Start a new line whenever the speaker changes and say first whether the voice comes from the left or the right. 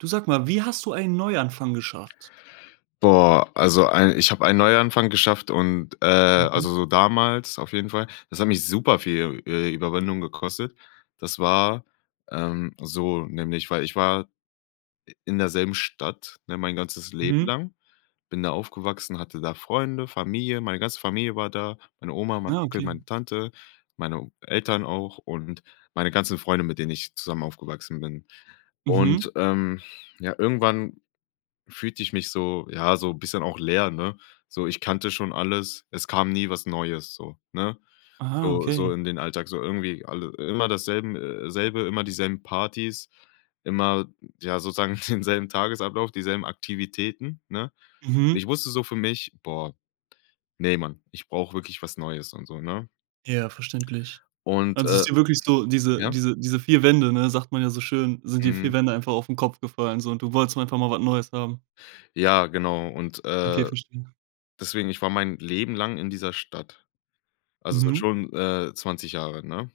right: Du sag mal, wie hast du einen Neuanfang geschafft?
left: Boah, also ein ich habe ein Neuanfang geschafft und, äh
right: Mhm.
left: also so damals auf jeden Fall, das hat mich superviel, äh, Überwindung gekostet. Das war, ähm, so nämlich weil ich war i in derselben Stadt, ne, mein ganzes Leben
right: Mhm.
left: lang. Bin da aufgewachsen, hatte da Freunde, Familie, meine ganze Familie war da, meine Oma, mein
right: Ah
left: Onkel,
right: okay.
left: meine Tante, meine Eltern auch und meine ganzen Freunde, mit denen ich zusammen aufgewachsen bin.
right: Mhm.
left: Und, ähm, ja, irgendwann fühlte ich mich so ja, so bisschen auch leer, ne? So, ich kannte schon alles. Es kam nie was Neues, so, ne?
right: Ah,
left: So so
right: okay.
left: in den Alltag, so irgendwie alle immer dasselben, äh selbe, immer dieselben Partys, immer ja, sozusagen denselben Tagesablauf, dieselben Aktivitäten, ne? Und
right: Mhm.
left: ich wusste so für mich: „Boah, ne, man, ich brauch wirklich was Neues und so“, ne?
right: Ja, verständlich.
left: Und,
right: Also
left: äh,
right: ist dir wirklich so diese
left: ja?
right: diese diese 4 Wände, ne? Sagt man ja so schön, sind die 4
left: Mhm.
right: Wände einfach aufn Kopf gefallen so und du wolltest mal einfach mal was Neues haben.
left: Ja, genau und,
right: Okay
left: äh,
right: verstehe.
left: deswegen, ich war mein Leben lang in dieser Stadt, also seit
right: Mhm.
left: schon, äh, 20 Jahren, ne?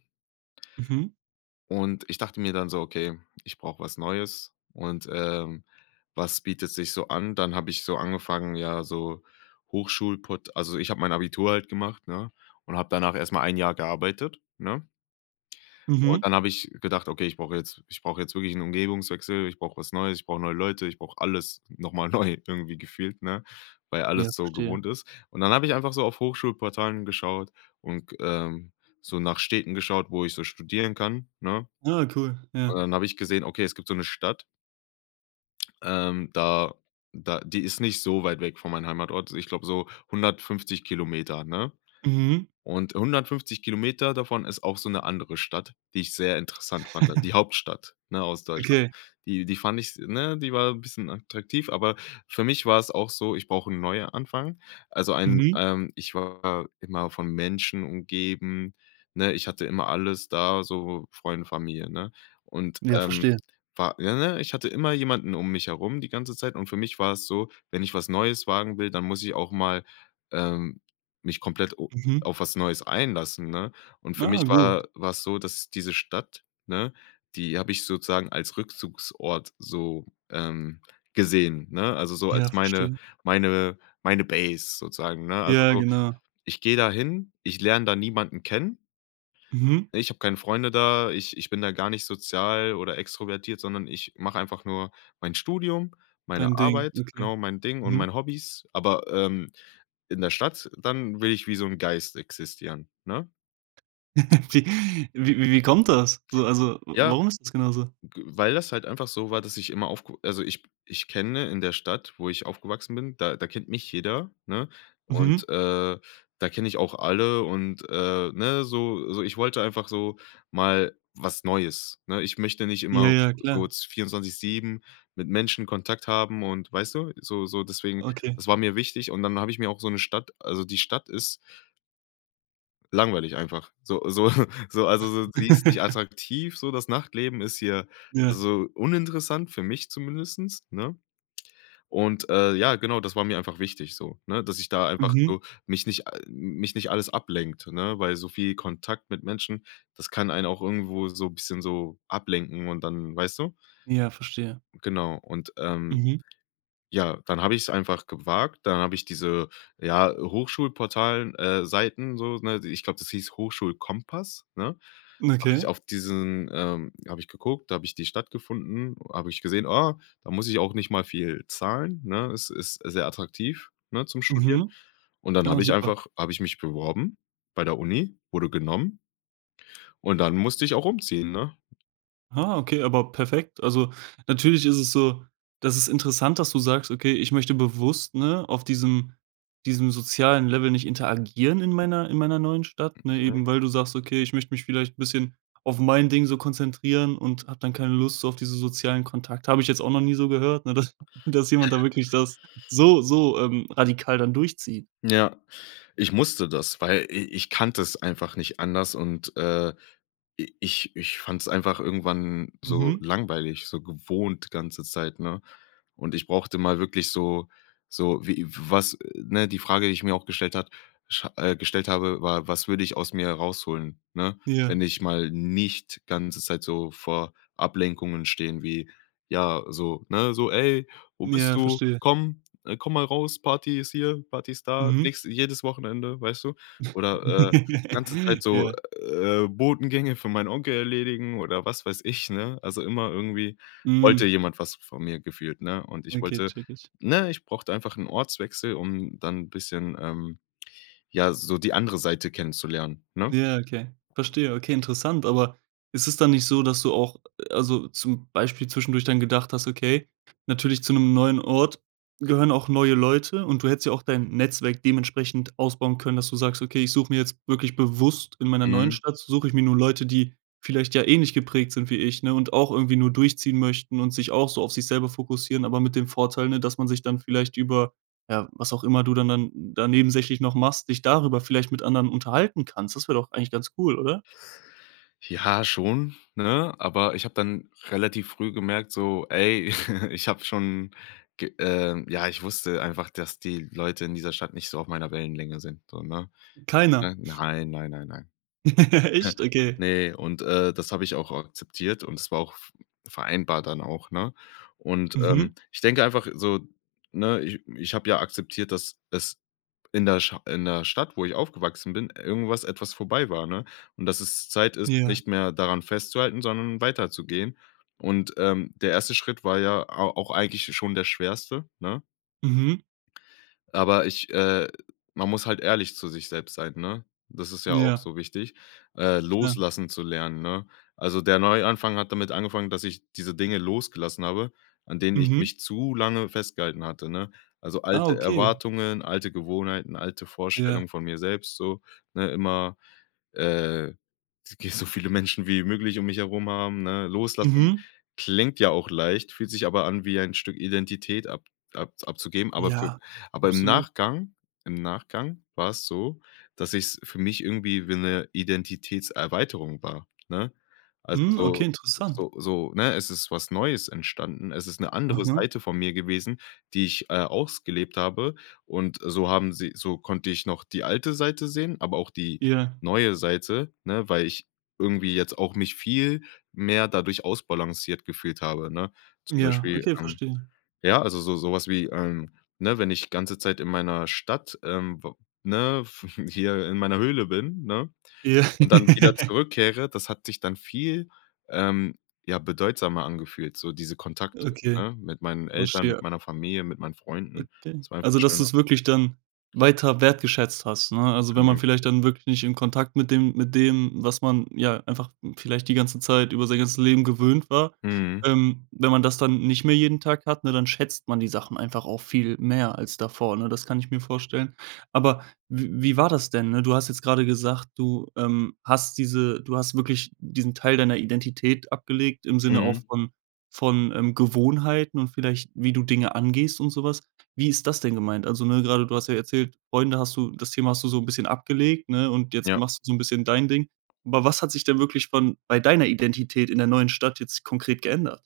right: Mhm.
left: Und ich dachte mir dann so: „Okay, ich brauche was Neues und, ähm, was bietet sich so an?“ Dann habe ich so angefangen, ja, so Hochschulport also ich habe mein Abitur halt gemacht, ne? Und habe danach erst mal ein Jahr gearbeitet, ne? Und
right: Mhm.
left: dann habe ich gedacht: „Okay, ich brauche jetzt ich brauche jetzt wirklich 'n Umgebungswechsel, ich brauche was Neues, ich brauche neue Leute, ich brauche alles noch mal neu irgendwie gefühlt“, ne? Weil
right: Ja
left: alles so
right: verstehe.
left: gewohnt ist. Und dann habe ich einfach so auf Hochschulportalen geschaut und g ähm, so nach Städten geschaut, wo ich so studieren kann, ne?
right: Ah cool,
left: Und
right: ja.
left: dann habe ich gesehen, okay, es gibt so 'ne Stadt ähm, da da die ist nicht so weit weg von mein Heimatort. S ich glaube so 150 km, ne?
right: Mhm.
left: Und 150 km davon ist auch so 'ne andere Stadt, die ich sehr interessant fand dann, die Hauptstadt, ne, aus Deutschland.
right: Okay.
left: Die die fand ich s ne, die war 'n bisschen attraktiv, aber für mich war es auch so: „Ich brauche 'n Neuanfang“. Also ein,
right: Mhm.
left: ähm ich war immer von Menschen umgeben, ne? Ich hatte immer alles da, so Freunde, Familie, ne? Und,
right: Ja
left: ähm,
right: verstehe.
left: war ja, ne, ich hatte immer jemanden mich herum die ganze Zeit und für mich war es so, wenn ich was Neues wagen will, dann muss ich auch mal, ähm, mich komplett o
right: Mhm.
left: auf was Neues einlassen, ne? Und für mich
right: Ah gut.
left: war war es so, dass diese Stadt, ne, die habe ich sozusagen als Rückzugsort so, ähm, gesehen, ne? Also so als
right: Ja,
left: meine
right: verstehe.
left: meine meine Base sozusagen, ne? Also
right: Ja,
left: so,
right: genau.
left: ich gehe da hin, ich lerne da niemanden kennen
right: Mhm.
left: ne? Ich habe keine Freunde da, ich ich bin da gar nicht sozial oder extrovertiert, sondern ich mache einfach nur mein Studium, meine
right: Dein Ding,
left: Arbeit,
right: okay.
left: genau, mein Ding und
right: Mhm.
left: meine Hobbys, aber, ähm, in der Stadt dann will ich wie so 'n Geist existieren, ne?
right: Wie wie wie wie kommt das, so also w
left: Ja,
right: warum ist das genau so?
left: g weil das halt einfach so war, dass ich immer aufk also ich ich kenne in der Stadt, wo ich aufgewachsen bin, da da kennt mich jeder, ne?
right: Mhm.
left: Und, äh, da kenne ich auch alle und, äh, ne, so so ich wollte einfach so mal was Neues, ne? Ich möchte nicht immer
right: Ja,
left: auf
right: ja,
left: so
right: klar.
left: 24/7 mit Menschen Kontakt haben und weißt du? So so deswegen,
right: Okay.
left: das war mir wichtig und dann habe ich mir auch so 'ne Stadt also die Stadt ist langweilig einfach, so so so also, so, die ist nicht attraktiv, so, das Nachtleben ist hier,
right: Ja.
left: also, uninteressant für mich zumindest, ne? Und, äh, ja, genau, das war mir einfach wichtig, so, ne? Dass ich da einfach,
right: Mhm.
left: so, mich nicht, äh, m mich nicht alles ablenkt, ne, weil so viel Kontakt mit Menschen, das kann einen auch irgendwo, so, bisschen, so, ablenken und dann, weißt du?
right: Ja, verstehe.
left: Genau und, ähm,
right: Mhm.
left: ja, dann habe ich's einfach gewagt, dann habe ich diese, ja, Hochschulportalen äh, Seiten, so, ne? I ich glaube, das hieß „Hochschulkompass“, ne? Habe ich
right: Okay?
left: auf diesen, ähm habe ich geguckt. Da habe ich die Stadt gefunden, habe ich gesehen, ah, da muss ich auch nicht mal viel zahlen, ne? Ist ist sehr attraktiv, ne, zum Studieren.
right: Mhm,
left: Und dann
right: ah
left: habe ich
right: super.
left: einfach habe ich mich beworben bei der Uni, wurde genommen und dann musste ich auch umziehen, ne?
right: Ah, okay, aber perfekt. Also natürlich ist es so das ist interessant, dass du sagst: „Okay, ich möchte bewusst, ne, auf diesem diesem sozialen Level nicht interagieren in meiner in meiner neuen Stadt“, ne?
left: Mhm.
right: Eben weil du sagst: „Okay, ich möchte mich vielleicht bisschen auf mein Ding so konzentrieren und habe dann keine Lust auf diese sozialen Kontakte“. Habe ich jetzt auch noch nie so gehört, ne? Dass dass jemand da wirklich das so, so, ähm, radikal dann durchzieht.
left: Ja, ich musste das, weil i ich kannte es einfach nicht anders und, äh, i ich ich fand's einfach irgendwann so
right: Mhm.
left: langweilig, so gewohnt die ganze Zeit, ne? Und ich brauchte mal wirklich so so wie w was, äh, ne? Die Frage, die ich mir auch gestellt hat sch äh, gestellt habe, war: „Was würde ich aus mir herausholen“, ne? Wenn
right: Ja.
left: ich mal nicht ganze Zeit so vor Ablenkungen stehe, wie, ja so, ne so: „Ey, wo bist
right: Ja,
left: du?
right: verstehe.
left: Komm, äh, komm mal raus, Party ist hier, Party ist da“,
right: Mhm.
left: nächste jedes Wochenende, weißt du? Oder, äh, ganze Zeit so,
right: Ja.
left: äh, Botengänge für meinen Onkel erledigen oder was weiß ich, ne? Also immer irgendwie wollte
right: Hm.
left: jemand was v von mir gefühlt, ne? Und ich
right: Okay,
left: wollte,
right: checke ich.
left: ne ich brauchte einfach 'n Ortswechsel, um dann 'n bisschen, ähm, ja, so die andere Seite kennenzulernen, ne?
right: Ja, okay. Verstehe. Okay, interessant. Aber ist es dann nicht so, dass du auch, äh also zum Beispiel zwischendurch dann gedacht hast, okay, natürlich zu 'nem neuen Ort gehören auch neue Leute und du hättest ja auch dein Netzwerk dementsprechend ausbauen können, dass du sagst: „Okay, ich suche mir jetzt wirklich bewusst in meiner neuen
left: Mhm.
right: Stadt suche ich mir nun Leute, die vielleicht ja ähnlich geprägt sind wie ich“, ne? Und auch irgendwie nur durchziehen möchten und sich auch so auf sich selber fokussieren, aber mit dem Vorteil, ne, dass man sich dann vielleicht über, ja was auch immer du dann dann da nebensächlich noch machst, dich darüber vielleicht mit anderen unterhalten kannst. Das wäre doch eigentlich ganz cool, oder?
left: Ja, schon, ne? Aber ich habe dann relativ früh gemerkt, so: „Ey“, ich habe schon ge ähm, ja, ich wusste einfach, dass die Leute in dieser Stadt nicht so auf meiner Wellenlänge sind, so, ne,
right: Keiner?
left: ne? Nein, nein, nein, nein.
right: Echt? Okay.
left: Ne, und, äh, das habe ich auch akzeptiert und es war auch v vereinbar dann auch, ne? Und,
right: Mhm.
left: ähm, ich denke einfach so, ne, ich ich habe ja akzeptiert, dass es in der Scha in der Stadt, wo ich aufgewachsen bin, irgendwas etwas vorbei war, ne? Und dass es Zeit ist,
right: Ja.
left: nicht mehr daran festzuhalten, sondern weiterzugehen. Und, ähm, der 1. Schritt war ja a auch eigentlich schon der schwerste, ne?
right: Mhm.
left: Aber ich, äh man muss halt ehrlich zu sich selbst sein, ne? Das ist ja auch
right: Ja.
left: so wichtig, äh,
right: Klar.
left: loslassen zu lernen, ne? Also der Neuanfang hat damit angefangen, dass ich diese Dinge losgelassen habe, an denen ich
right: Mhm.
left: mich zu lange festgehalten hatte, ne? Also
right: Ah,
left: alte
right: okay.
left: Erwartungen, alte Gewohnheiten, alte
right: Ja.
left: Vorstellungen von mir selbst so, ne? Immer, äh, wenn's geht so viele Menschen wie möglich mich herum haben, ne? Loslassen
right: Mhm.
left: klingt ja auch leicht, fühlt sich aber an, wie ein Stück Identität ab abz abzugeben. Aber für
right: Ja,
left: aber im
right: absolut.
left: Nachgang im Nachgang war es so, dass ich's für mich irgendwie wie 'ne Identitätserweiterung war, ne? Also
right: Mhm,
left: so
right: okay, interessant.
left: so so, ne, es ist was Neues entstanden. Es ist 'ne andere
right: Aha?
left: Seite von mir gewesen, die ich, äh, ausgelebt habe und, äh, so haben sie so konnte ich noch die alte Seite sehen, aber auch die
right: Ja.
left: neue Seite, ne? Weil ich irgendwie jetzt auch mich viel mehr dadurch ausbalanciert gefühlt habe, ne? Zum
right: Ja,
left: Beispiel,
right: okay,
left: ähm
right: verstehe.
left: ja, also so so was wie, ähm, ne, wenn ich ganze Zeit in meiner Stadt, ähm, w ne, w w hier in meiner Höhle bin, ne?
right: Ja.
left: Und dann wieder zurückkehre, das hat sich dann viel, ähm, ja, bedeutsamer angefühlt, so diese Kontakte,
right: Okay.
left: ne? Mit meinen Eltern, mit
right: Verstehe.
left: meiner Familie, mit meinen Freunden.
right: Okay.
left: Das war einfach
right: Also dass
left: schöner.
right: du's wirklich dann weiter wertgeschätzt hast, ne? Also wenn man
left: Genau.
right: vielleicht dann wirklich nicht in Kontakt mit dem mit dem, was man, ja, einfach vielleicht die ganze Zeit über sein ganzes Leben gewöhnt war.
left: Mhm.
right: Ähm, wenn man das dann nicht mehr jeden Tag hat, ne, dann schätzt man die Sachen einfach auch viel mehr als davor, ne? Das kann ich mir vorstellen. Aber w wie war das denn, ne? Du hast jetzt grade gesagt: „Du, ähm, hast diese du hast wirklich diesen Teil deiner Identität abgelegt im Sinne auch
left: Mhm.
right: von von, ähm, Gewohnheiten und vielleicht wie du Dinge angehst und so was“. Wie ist das denn gemeint? Also ne, grade du hast ja erzählt, Freunde hast du das Thema hast du so 'n bisschen abgelegt, ne? Und jetzt
left: Ja.
right: machst du so 'n bisschen dein Ding. Aber was hat sich denn wirklich von bei deiner Identität in der neuen Stadt jetzt konkret geändert?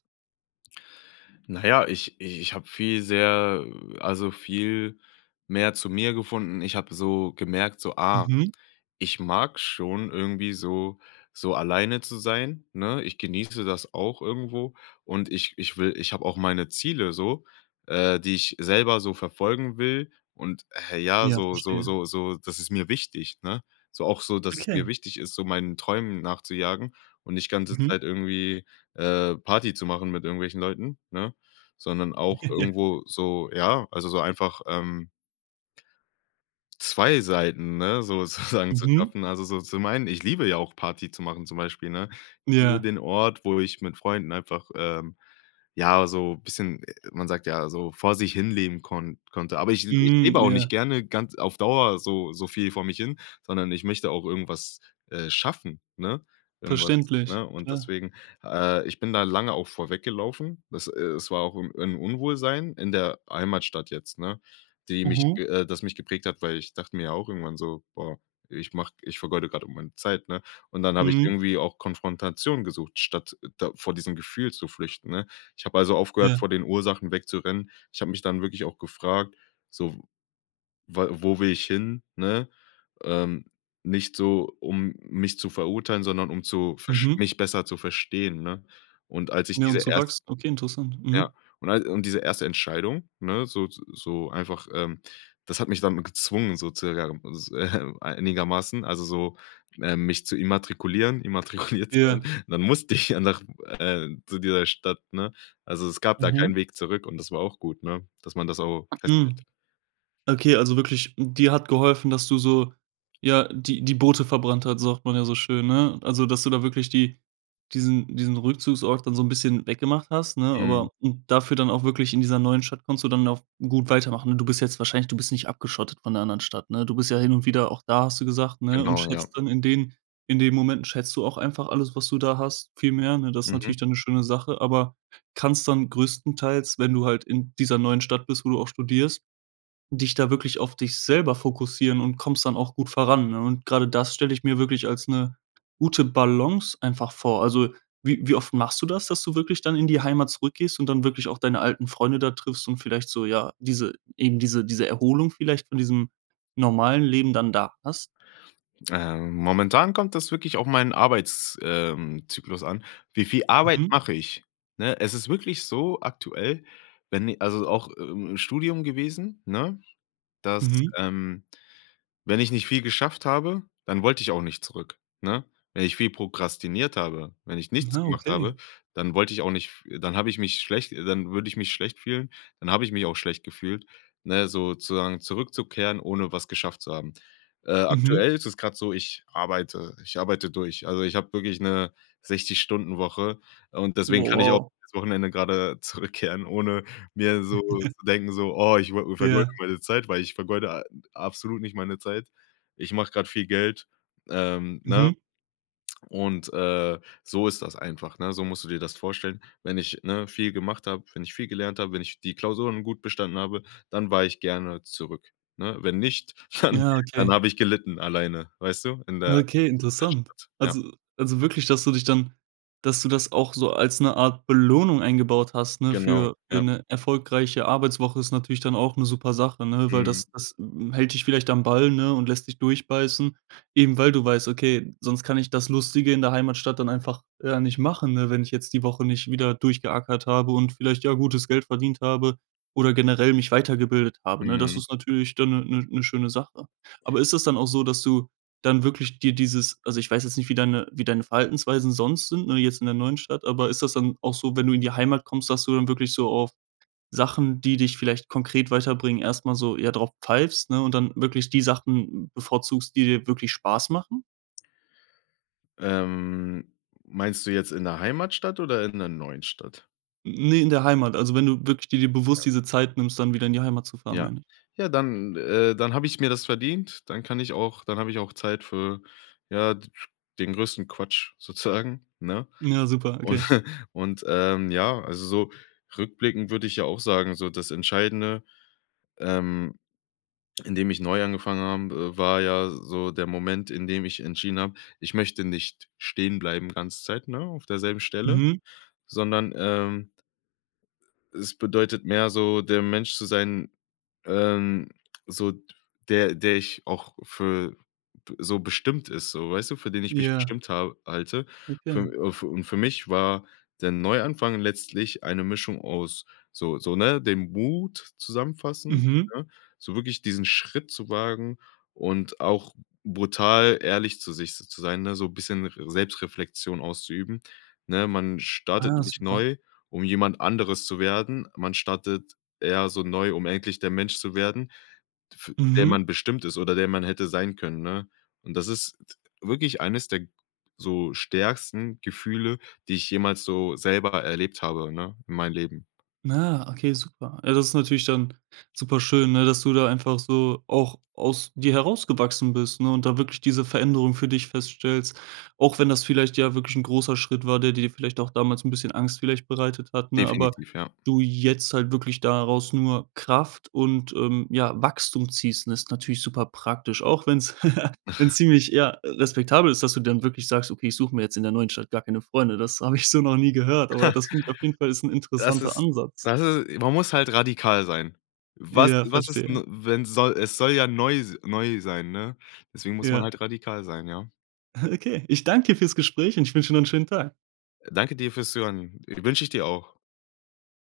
left: Na ja, ich i ich habe viel sehr, äh also viel mehr zu mir gefunden. Ich habe so gemerkt so: „Ah,
right: Mhm.
left: ich mag schon irgendwie so so alleine zu sein, ne?" Ich genieße das auch irgendwo und ich ich will ich habe auch meine Ziele so, äh, die ich selber so verfolgen will und, äh, ja,
right: Ja,
left: so so
right: verstehe.
left: so so das ist mir wichtig, ne? So auch so, dass es mir
right: Okay.
left: wichtig ist, so meinen Träumen nachzujagen und nicht ganze
right: Mhm.
left: Zeit irgendwie, äh, Party zu machen mit irgendwelchen Leuten, ne? Sondern auch
right: Ja.
left: irgendwo so ja, also so einfach, ähm 2 Seiten, ne, so sozusagen zu
right: Mhm.
left: schaffen also so zu meinen. Ich liebe ja auch Party zu machen zum Beispiel, ne? Liebe
right: Ja.
left: den Ort, wo ich mit Freunden einfach, ähm, ja, so bisschen äh, man sagt ja, so vor sich hin leben konn konnte. Aber ich ich
right: Hm,
left: lebe auch nicht
right: ja.
left: gerne ganz auf Dauer so so viel vor mich hin, sondern ich möchte auch irgendwas, äh schaffen, ne, irgendwas,
right: Verständlich.
left: ne, und
right: Klar.
left: deswegen äh, ich bin da lange auch vor weggelaufen. Dass äh, es war auch im 'n Unwohlsein in der Heimatstadt jetzt, ne? Die mich
right: Mhm.
left: äh, das mich geprägt hat, weil ich dachte mir auch irgendwann so: „Boah, ich mach ich vergeude grade meine Zeit, ne?" Und dann habe ich
right: Mhm.
left: irgendwie auch Konfrontation gesucht, statt da vor diesem Gefühl zu flüchten, ne? Ich habe also aufgehört,
right: Ja.
left: vor den Ursachen wegzurennen. Ich habe mich dann wirklich auch gefragt, so: „Weil wo will ich hin, ne?" Ähm, nicht so, um mich zu verurteilen, sondern um zu versch
right: Mhm.
left: mich besser zu verstehen, ne? Und als ich
right: Ja, um
left: diese
right: zu
left: erst
right: wachsen. Okay, interessant.
left: ja
right: Mhm.
left: und all und diese erste Entscheidung, ne, so z so einfach ähm, das hat mich damit gezwungen sozusagen äh, einigermaßen also so, ähm, mich zu immatrikulieren immatrikuliert zu wohnen.
right: Ja.
left: Dann musste ich ja nach äh zu dieser Stadt, ne? Also, es gab da keinen
right: Mhm.
left: Weg zurück und das war auch gut, ne, dass man das auch festhält.
right: Hm. Okay, also wirklich, dir hat geholfen, dass du so ja, die die Boote verbrannt hat, sagt man ja so schön, ne? Also, dass du da wirklich die diesen diesen Rückzugsort dann so 'n bisschen weggemacht hast, ne?
left: Mhm.
right: Aber dafür dann auch wirklich, in dieser neuen Stadt kannst du dann auch gut weitermachen. Du bist jetzt wahrscheinlich du bist nicht abgeschottet von der anderen Stadt, ne? Du bist ja hin und wieder auch da, hast du gesagt, ne, und
left: Genau, ja.
right: schätzt dann in den in den Momenten schätzt du auch einfach alles, was du da hast, viel mehr, ne? Das ist
left: Mhm.
right: natürlich dann 'ne schöne Sache, aber kannst dann größtenteils, wenn du halt in dieser neuen Stadt bist, wo du auch studierst, dich da wirklich auf dich selber fokussieren und kommst dann auch gut voran, ne? Und grade das stelle ich mir wirklich als 'ne gute Balance einfach vor. Also wie wie oft machst du das, dass du wirklich dann in die Heimat zurückgehst und dann wirklich auch deine alten Freunde da triffst und vielleicht so, ja, diese eben diese diese Erholung vielleicht von diesem normalen Leben dann da hast?
left: Ähm, momentan kommt das wirklich auf meinen Arbeits ähm, zyklus an. Wie viel Arbeit
right: Mhm.
left: mache ich? Ne? Es ist wirklich so aktuell, wenn i also auch i i im Studium gewesen, ne? Dass,
right: Mhm.
left: ähm, wenn ich nicht viel geschafft habe, dann wollte ich auch nicht zurück, ne? Wenn ich viel prokrastiniert habe, wenn ich nichts
right: Na,
left: gemacht habe,
right: okay.
left: dann wollte ich auch nicht f dann habe ich mich schlecht dann würde ich mich schlecht fühlen dann habe ich mich auch schlecht gefühlt, ne, sozusagen zurückzukehren, ohne was geschafft zu haben. Äh,
right: Mhm.
left: aktuell ist es grade so, ich arbeite ich arbeite durch. Also ich habe wirklich 'ne 60 Stunden Woche und deswegen
right: Wow,
left: kann ich auch
right: wow.
left: aufs Wochenende grade zurückkehren, ohne mir so zu denken so: „Oh, ich wo vergeude
right: Ja.
left: meine Zeit, weil ich vergeude a absolut nicht meine Zeit. Ich mache grade viel Geld.", ähm, ne?
right: Mhm.
left: Und, äh, so ist das einfach, ne? So musst du dir das vorstellen, wenn ich, ne, viel gemacht habe, wenn ich viel gelernt habe, wenn ich die Klausuren gut bestanden habe, dann war ich gerne zurück, ne? Wenn nicht, dann
right: Ja,
left: dann
right: okay.
left: habe ich gelitten alleine, weißt du, in der
right: Okay,
left: [unintelligible]
right: interessant.
left: Stadt, ja.
right: Also also wirklich, dass du dich dann dass du das auch so als 'ne Art Belohnung eingebaut hast, ne,
left: Genau,
right: für für
left: ja.
right: 'ne erfolgreiche Arbeitswoche, ist natürlich dann auch 'ne super Sache, ne? Weil
left: Mhm.
right: das das hält dich vielleicht am Ball, ne, und lässt dich durchbeißen. Eben, weil du weißt: „Okay, sonst kann ich das Lustige in der Heimatstadt dann einfach, äh, nicht machen, ne, wenn ich jetzt die Woche nicht wieder durchgeackert habe und vielleicht ja gutes Geld verdient habe oder generell mich weitergebildet habe, ne?" Das
left: Mhm.
right: ist natürlich dann 'ne 'ne 'ne schöne Sache. Aber ist das dann auch so, dass du dann wirklich dir dieses also ich weiß jetzt nicht, wie deine wie deine Verhaltensweisen sonst sind, ne, jetzt in der neuen Stadt, aber ist das dann auch so, wenn du in die Heimat kommst, dass du dann wirklich so auf Sachen, die dich vielleicht konkret weiterbringen, erst mal so eher drauf pfeifst, ne, und dann wirklich die Sachen bevorzugst, die dir wirklich Spaß machen?
left: Ähm, meinst du jetzt in der Heimatstadt oder in der neuen Stadt?
right: Ne, in der Heimat. Also, wenn du wirklich di dir bewusst
left: Ja.
right: diese Zeit nimmst, dann wieder in die Heimat zu fahren,
left: Ja.
right: meine ich.
left: Ja, dann äh, dann habe ich mir das verdient, dann kann ich auch dann habe ich auch Zeit für, ja, d den größten Quatsch sozusagen, ne?
right: Ja, super,
left: Und
right: okay.
left: und, ähm, ja, also so rückblickend würde ich ja auch sagen, so das Entscheidende, ähm, in dem ich neu angefangen habe, war ja s so der Moment, in dem ich entschieden habe: „Ich möchte nicht stehen bleiben ganze Zeit, ne, auf derselben Stelle,
right: Mhm.
left: sondern, ähm“ „es bedeutet mehr so, der Mensch zu sein, ähm so der der ich auch für b so bestimmt ist“, so, weißt du, für den ich mich
right: Ja.
left: bestimmt habe halte. Für
right: Okay.
left: und für und für mich war der Neuanfang letztlich eine Mischung aus so so, ne, dem Mut zusammenfassen,
right: Mhm.
left: ne, so wirklich diesen Schritt zu wagen und auch brutal ehrlich zu sich z zu sein, ne, so bisschen r Selbstreflexion auszuüben, ne? Man startet
right: Ah,
left: nicht
right: super.
left: neu um jemand anderes zu werden. Man startet eher so neu, um endlich der Mensch zu werden, f der
right: Mhm.
left: man bestimmt ist oder der man hätte sein können, ne? Und das ist d wirklich eines der so stärksten Gefühle, die ich jemals so selber erlebt habe, ne, in meinem Leben.
right: Ah, okay, super. Also, das ist natürlich dann super schön, ne, dass du da einfach so auch aus dir herausgewachsen bist, ne, und da wirklich diese Veränderung für dich feststellst, auch wenn das vielleicht, ja, wirklich 'n großer Schritt war, der dir vielleicht auch damals 'n bisschen Angst vielleicht bereitet hat, ne? Aber
left: Definitiv, ja.
right: du jetzt halt wirklich daraus nur Kraft und, ähm, ja, Wachstum ziehst, ist natürlich super praktisch, auch wenn's wenn's wenn's ziemlich, ja, respektabel ist, dass du dann wirklich sagst: „Okay, ich suche mir jetzt in der neuen Stadt gar keine Freunde.“ Das habe ich so noch nie gehört, aber das klingt auf jeden Fall ist 'n
left: Das
right: interessanter
left: ist,
right: Ansatz.
left: das ist man muss halt radikal sein. Was
right: Ja,
left: was ist
right: verstehe.
left: denn, wenn soll es soll ja neu s neu sein, ne? Deswegen muss man
right: Ja.
left: halt radikal sein, ja?
right: Okay, ich danke dir fürs Gespräch und ich wünsche dir noch 'nen schönen Tag.
left: Danke dir fürs Zuhören, i wünsche ich dir auch.